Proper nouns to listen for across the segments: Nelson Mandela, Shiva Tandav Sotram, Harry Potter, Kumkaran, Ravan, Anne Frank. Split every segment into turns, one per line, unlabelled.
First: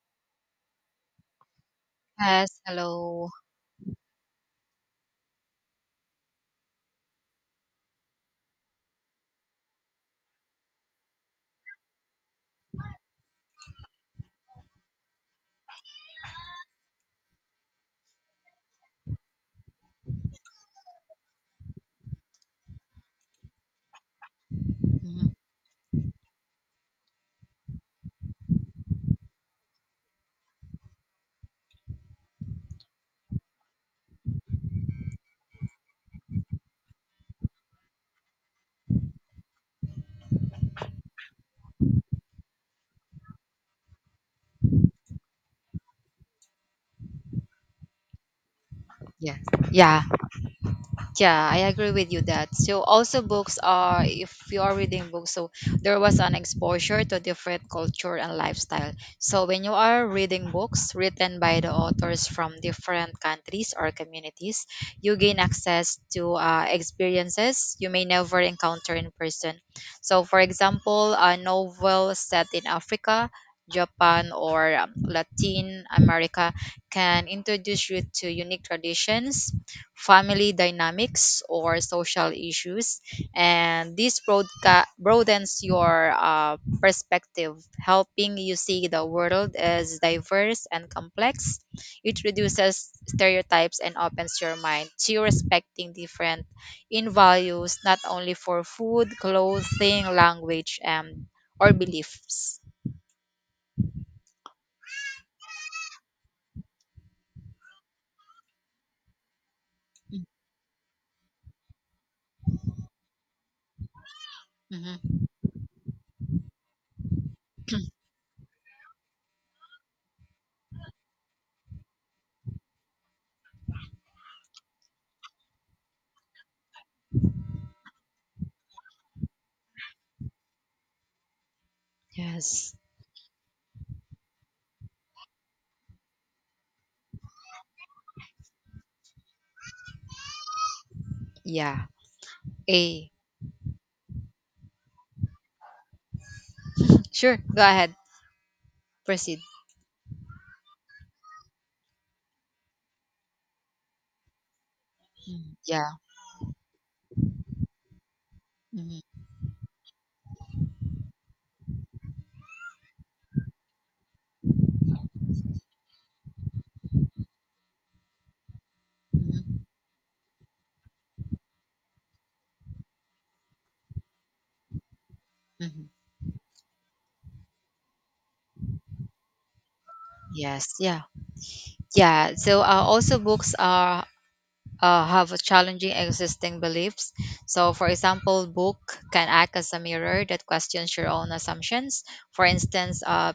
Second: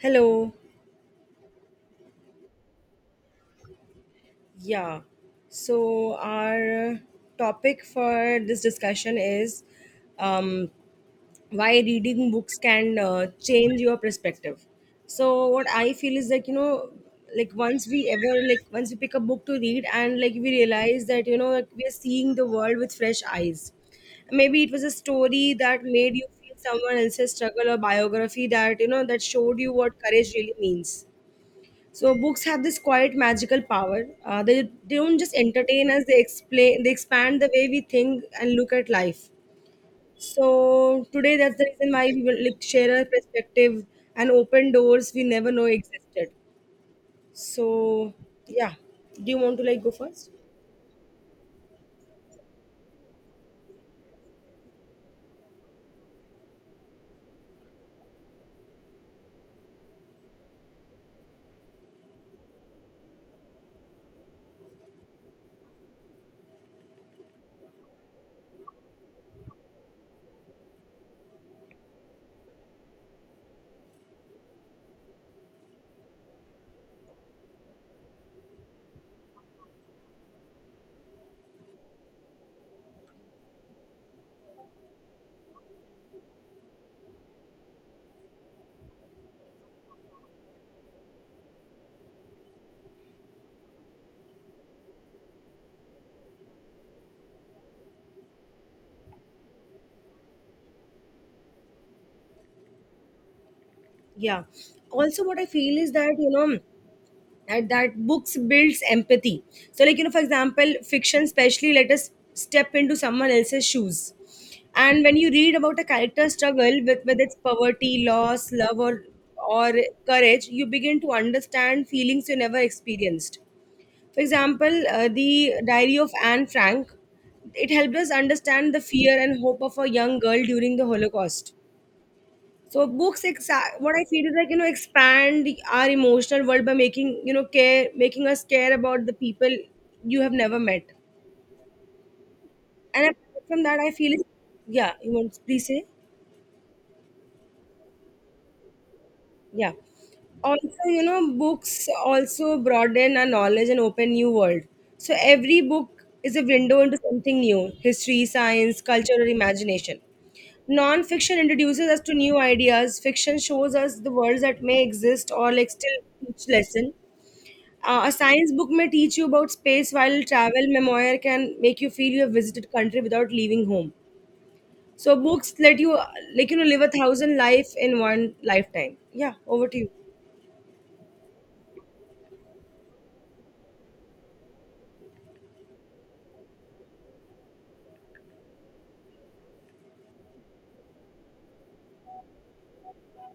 Hello.
Yes, hello.
Yeah. So, our topic for this discussion is um, why reading books can change your perspective. So, what I feel is like, you know, like once we ever, like, once we pick a book to read and like we realize that, you know, like, we are seeing the world with fresh eyes. Maybe it was a
Mhm.
story that made you feel someone else's struggle or biography that, you know, that showed you what courage really means. So books have this quiet magical power. They don't just entertain us; they explain, they expand the way we think and look at life. So today, that's the reason why we will like, share our perspective and open doors we never know existed. So yeah, do
Yes.
you want to like go
Yeah.
first?
Yeah, I agree with you that. So also books are, if you are reading books, so there was an exposure to different culture and lifestyle. So when you are reading books written by the authors from different countries or communities, you gain access to experiences you may never encounter in person. So for example, a novel set in Africa, Japan or Latin America can introduce you to unique traditions, family dynamics or social issues. And this broadens your perspective, helping you see the world as diverse and complex. It reduces stereotypes and opens your mind to respecting different in values, not only for food, clothing, language, and or beliefs.
Yeah. Also, what I feel is that you know that books builds empathy, so like you know, for example, fiction especially let us step into someone else's shoes. And when
Mhm.
you read about a character's struggle with whether it's poverty, loss, love or or courage, you begin to understand feelings you never experienced. For example, the diary of Anne Frank, it helped us understand the fear and hope of a young girl during the Holocaust.
Yes.
So books, what I feel is like you know, expand our emotional world by making you know care, making us care about the people you have never met.
Yeah.
And
A.
apart from that, I feel yeah. You want to please say
Sure. Go ahead. Proceed.
yeah. Also, you know, books also broaden our knowledge and open new world. So
Mm.
every
Yeah.
book is a window into something new: history, science,
Mhm.
culture, or imagination. Non-fiction introduces us to new ideas. Fiction shows us the worlds that may exist or like still teach lesson. A science book may teach you about
Mhm.
space, while travel memoir can make you feel you have visited country without leaving home. So books let
Mhm.
you, like you know, live a thousand life in one lifetime. Yeah, over to you.
Yes, yeah, yeah. So also books are, have a challenging existing beliefs. So, for example, book can act as a mirror that questions your own assumptions. For instance, a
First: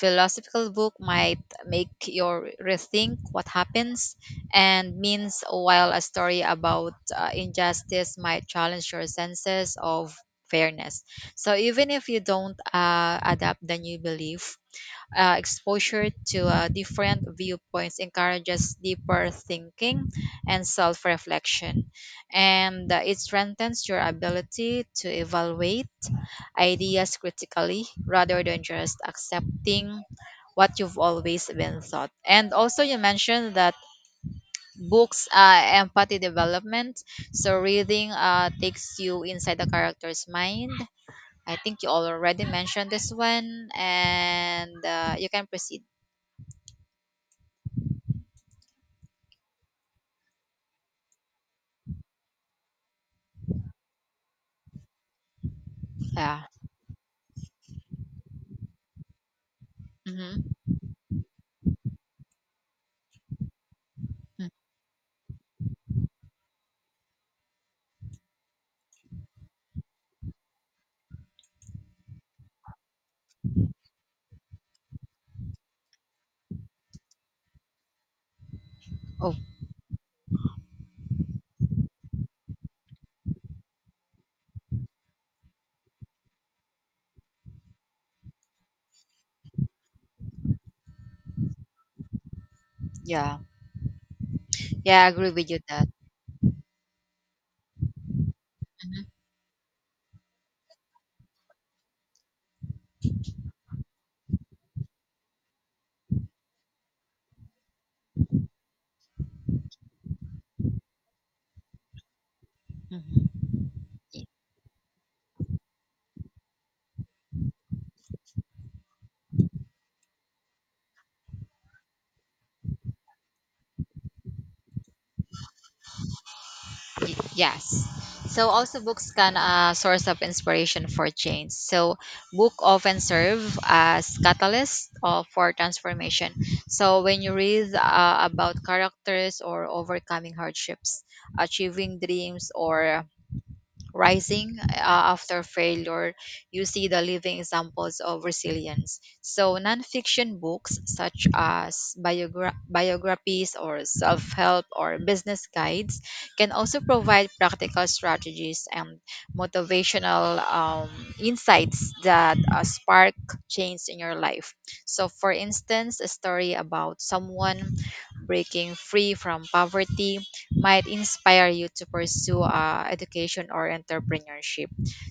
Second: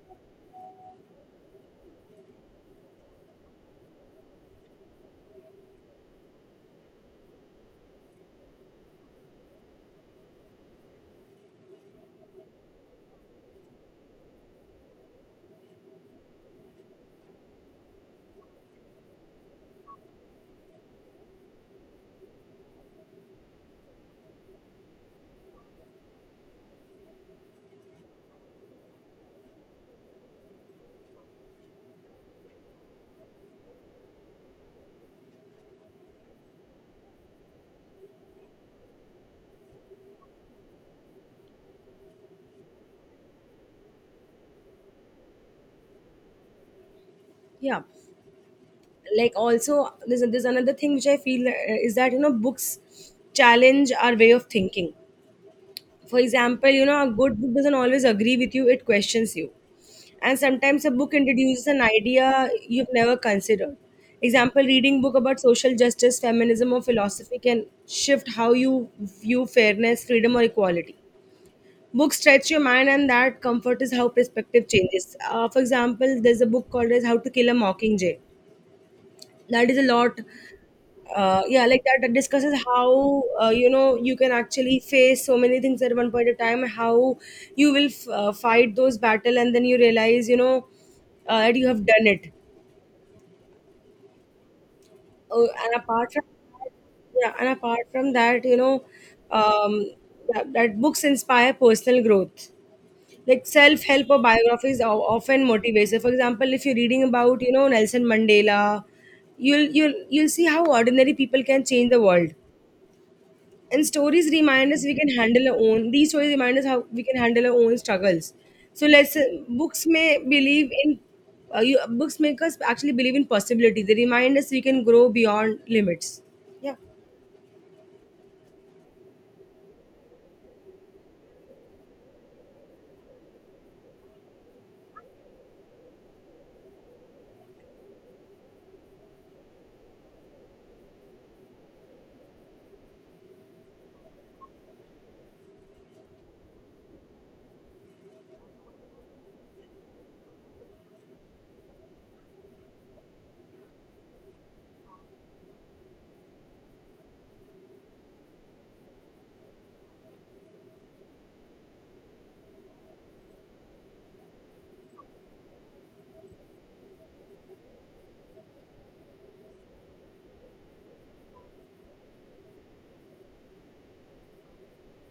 philosophical book might make you rethink what happens and means, while a story about injustice might challenge your senses of fairness. So, even if you don't adapt the new belief, exposure to different viewpoints encourages deeper thinking and self reflection. And it strengthens your ability to evaluate ideas critically rather than just accepting what you've always been taught. And also, you mentioned that books are empathy development. So, reading takes you inside the character's mind. I think you already mentioned this one, and you can proceed.
Yeah, like also there's another thing which I feel is that you know books challenge our way of thinking. For
Yeah.
example, you know, a good book doesn't always agree with you, it questions you. And
Mhm.
sometimes a book introduces an idea you've never considered.
Mm.
Example, reading book about social justice, feminism or philosophy can shift how you view fairness, freedom or equality. Books stretch your mind and that comfort is how perspective changes. For example, there's a book called as how to kill a mockingjay,
Oh,
that is a lot. Yeah, like that discusses how you know you can actually face so many things at one point of time, how you will fight those battle and then you realize you know that you have done it.
yeah. Yeah, I agree with you
And
that.
apart from yeah and apart from that you know,
Hmm.
um, that books inspire personal growth, like self-help or biographies are often motivated. For example, if you're reading about you know Nelson Mandela, you'll see how ordinary people can change the world.
Hmm.
And stories remind us we can handle our own. These stories remind us how we can handle our own struggles. So let's books may believe in you, books make us actually believe in possibility. They remind us we can grow beyond limits. Yeah,
Yes. So also books can a source of inspiration for change. So book often serve as catalyst of, for transformation. So when you read about characters or overcoming hardships, achieving dreams or rising after failure, you see the living examples of resilience. So, nonfiction books such as biographies or self help or business guides can also provide practical strategies and motivational insights that spark change in your life. So, for instance, a story about someone breaking free from poverty might inspire you to pursue education or entrepreneurship.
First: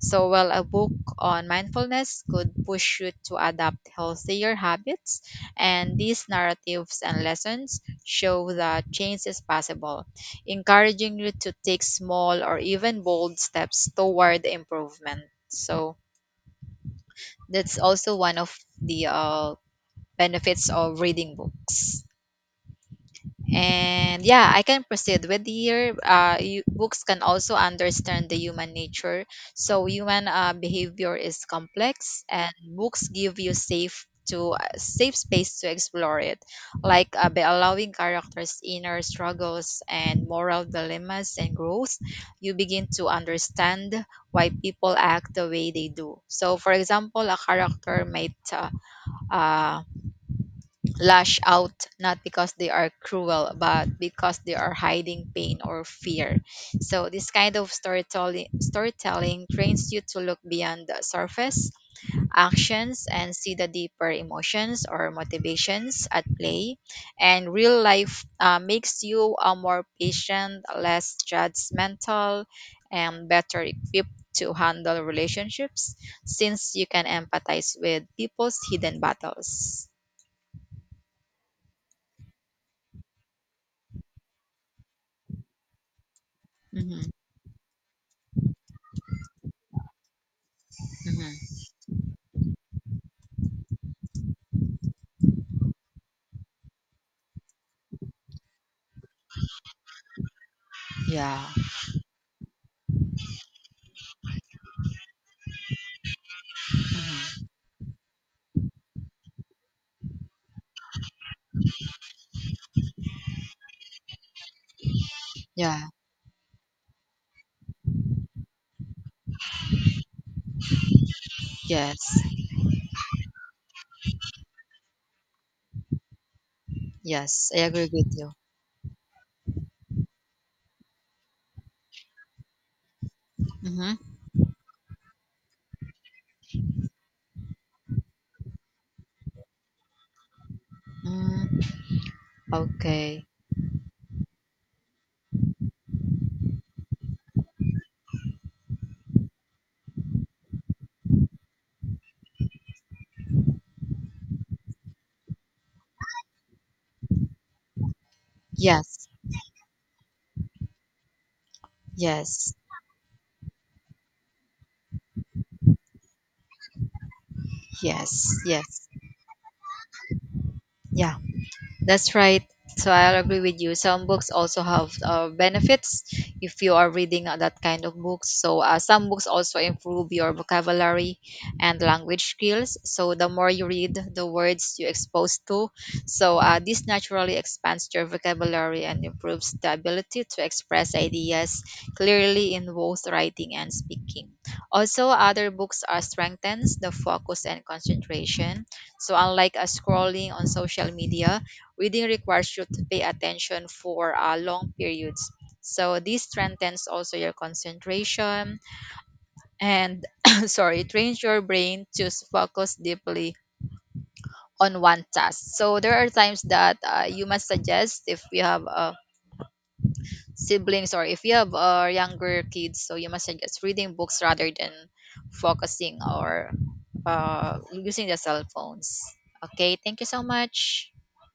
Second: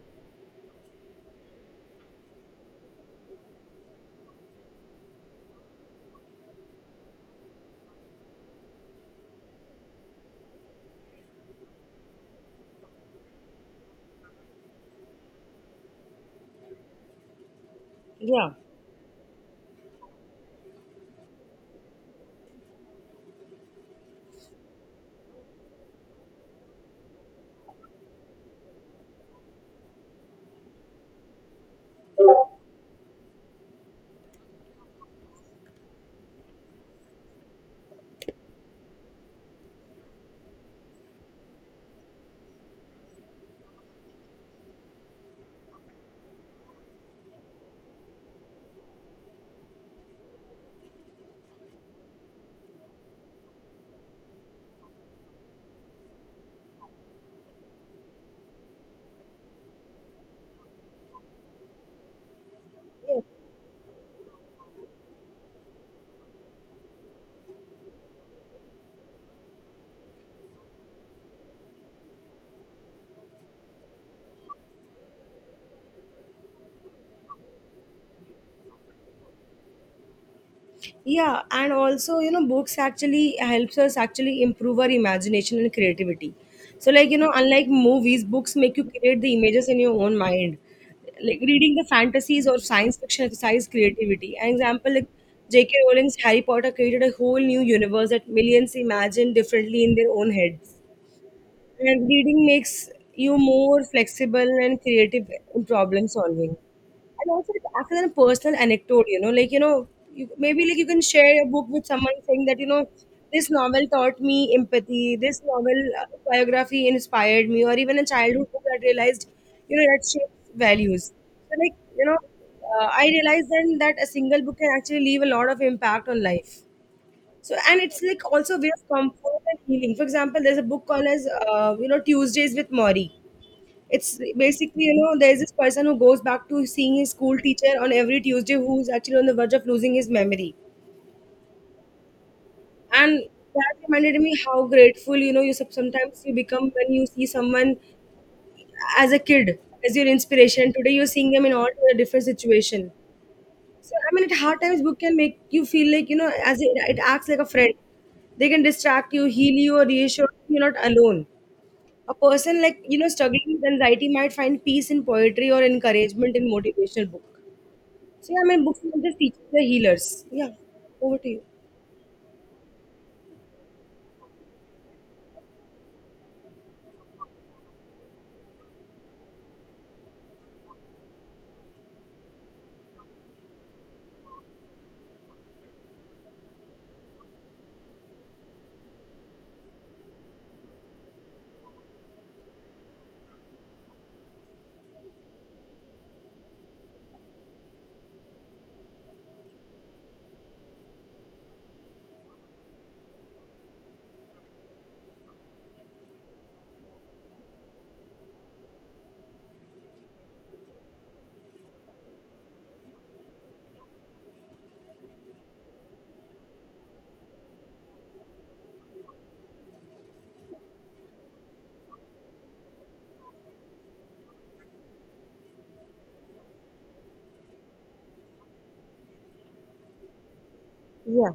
So, while a book on mindfulness could push you to adopt healthier habits, and these narratives and lessons show that change is possible, encouraging you to take small or even bold steps toward improvement. So, that's also one
yeah.
of the benefits of reading books. And yeah, I can proceed with here. You, books can also understand the human nature. So human behavior is complex, and books give you safe to safe space to explore it, like by allowing characters' inner struggles and moral dilemmas and growth, you begin to understand why people act the way they do. So, for example, a character might uh, lash out not because they are cruel but because they are hiding pain or fear. So this kind of storytelling trains you to look beyond the surface actions and see the deeper emotions or motivations at play. And real life makes you a more patient, less judgmental and better equipped to handle relationships, since you can empathize with people's hidden battles.
Yeah and also you know books actually helps us actually improve our imagination and creativity. So
Mhm.
like you know, unlike movies, books make you create the images in your own mind, like
Mhm.
reading the fantasies or science fiction exercise creativity. An example, like JK Rowling's Harry Potter created a whole new universe that millions imagined differently in their own heads.
Yeah.
And reading makes you more flexible and creative in problem solving. And
Mhm.
also, like, after a personal anecdote, you know, like, you know, you, maybe like you can share a book with someone saying that, you know, this novel taught me empathy, this
Yeah.
novel biography inspired me, or even a childhood book that realized, you know, that shapes values. So, like, you know,
Yes.
I realized then that a single book can actually leave a lot of impact on life.
Yes.
So
I
and
agree
it's
with
like
you.
also a way of comfort and healing. For example, there's a book called as you know Tuesdays with Maury.
Mm-hmm.
It's basically you know there's this person who goes back to seeing his school teacher on every Tuesday, who's actually on the verge of losing his memory.
Mm,
And
okay.
that reminded me how grateful you know you sometimes you become when you see someone as a kid, as your inspiration today, you're seeing them in all a different situation. So I mean, at hard times, book can make you feel like you know, as it acts like a friend. They can
Yes.
distract you, heal you, or reassure you you're not alone. A
Yes.
person like you know struggling with anxiety might find peace in poetry or encouragement in motivational book.
Yes.
So yeah, I mean, books
Yes.
are just teachers, they're healers. Yeah,
Yeah.
over to you.
That's right. So I'll agree with you. Some books also have benefits if you are reading that kind of books. So some books also improve your vocabulary and language skills. So the more you read, the words you expose to. So this naturally expands your vocabulary and improves the ability to express ideas clearly in both writing and speaking. Also, other books are strengthens the focus and concentration. So unlike scrolling on social media, reading requires you to pay attention for long periods. So this strengthens also your concentration and sorry, it trains your brain to focus deeply on one task. So there are times that you must suggest if you have siblings or if you have younger kids, so you must suggest reading books rather than focusing or using the cell phones. Okay, thank you so much.
Yeah.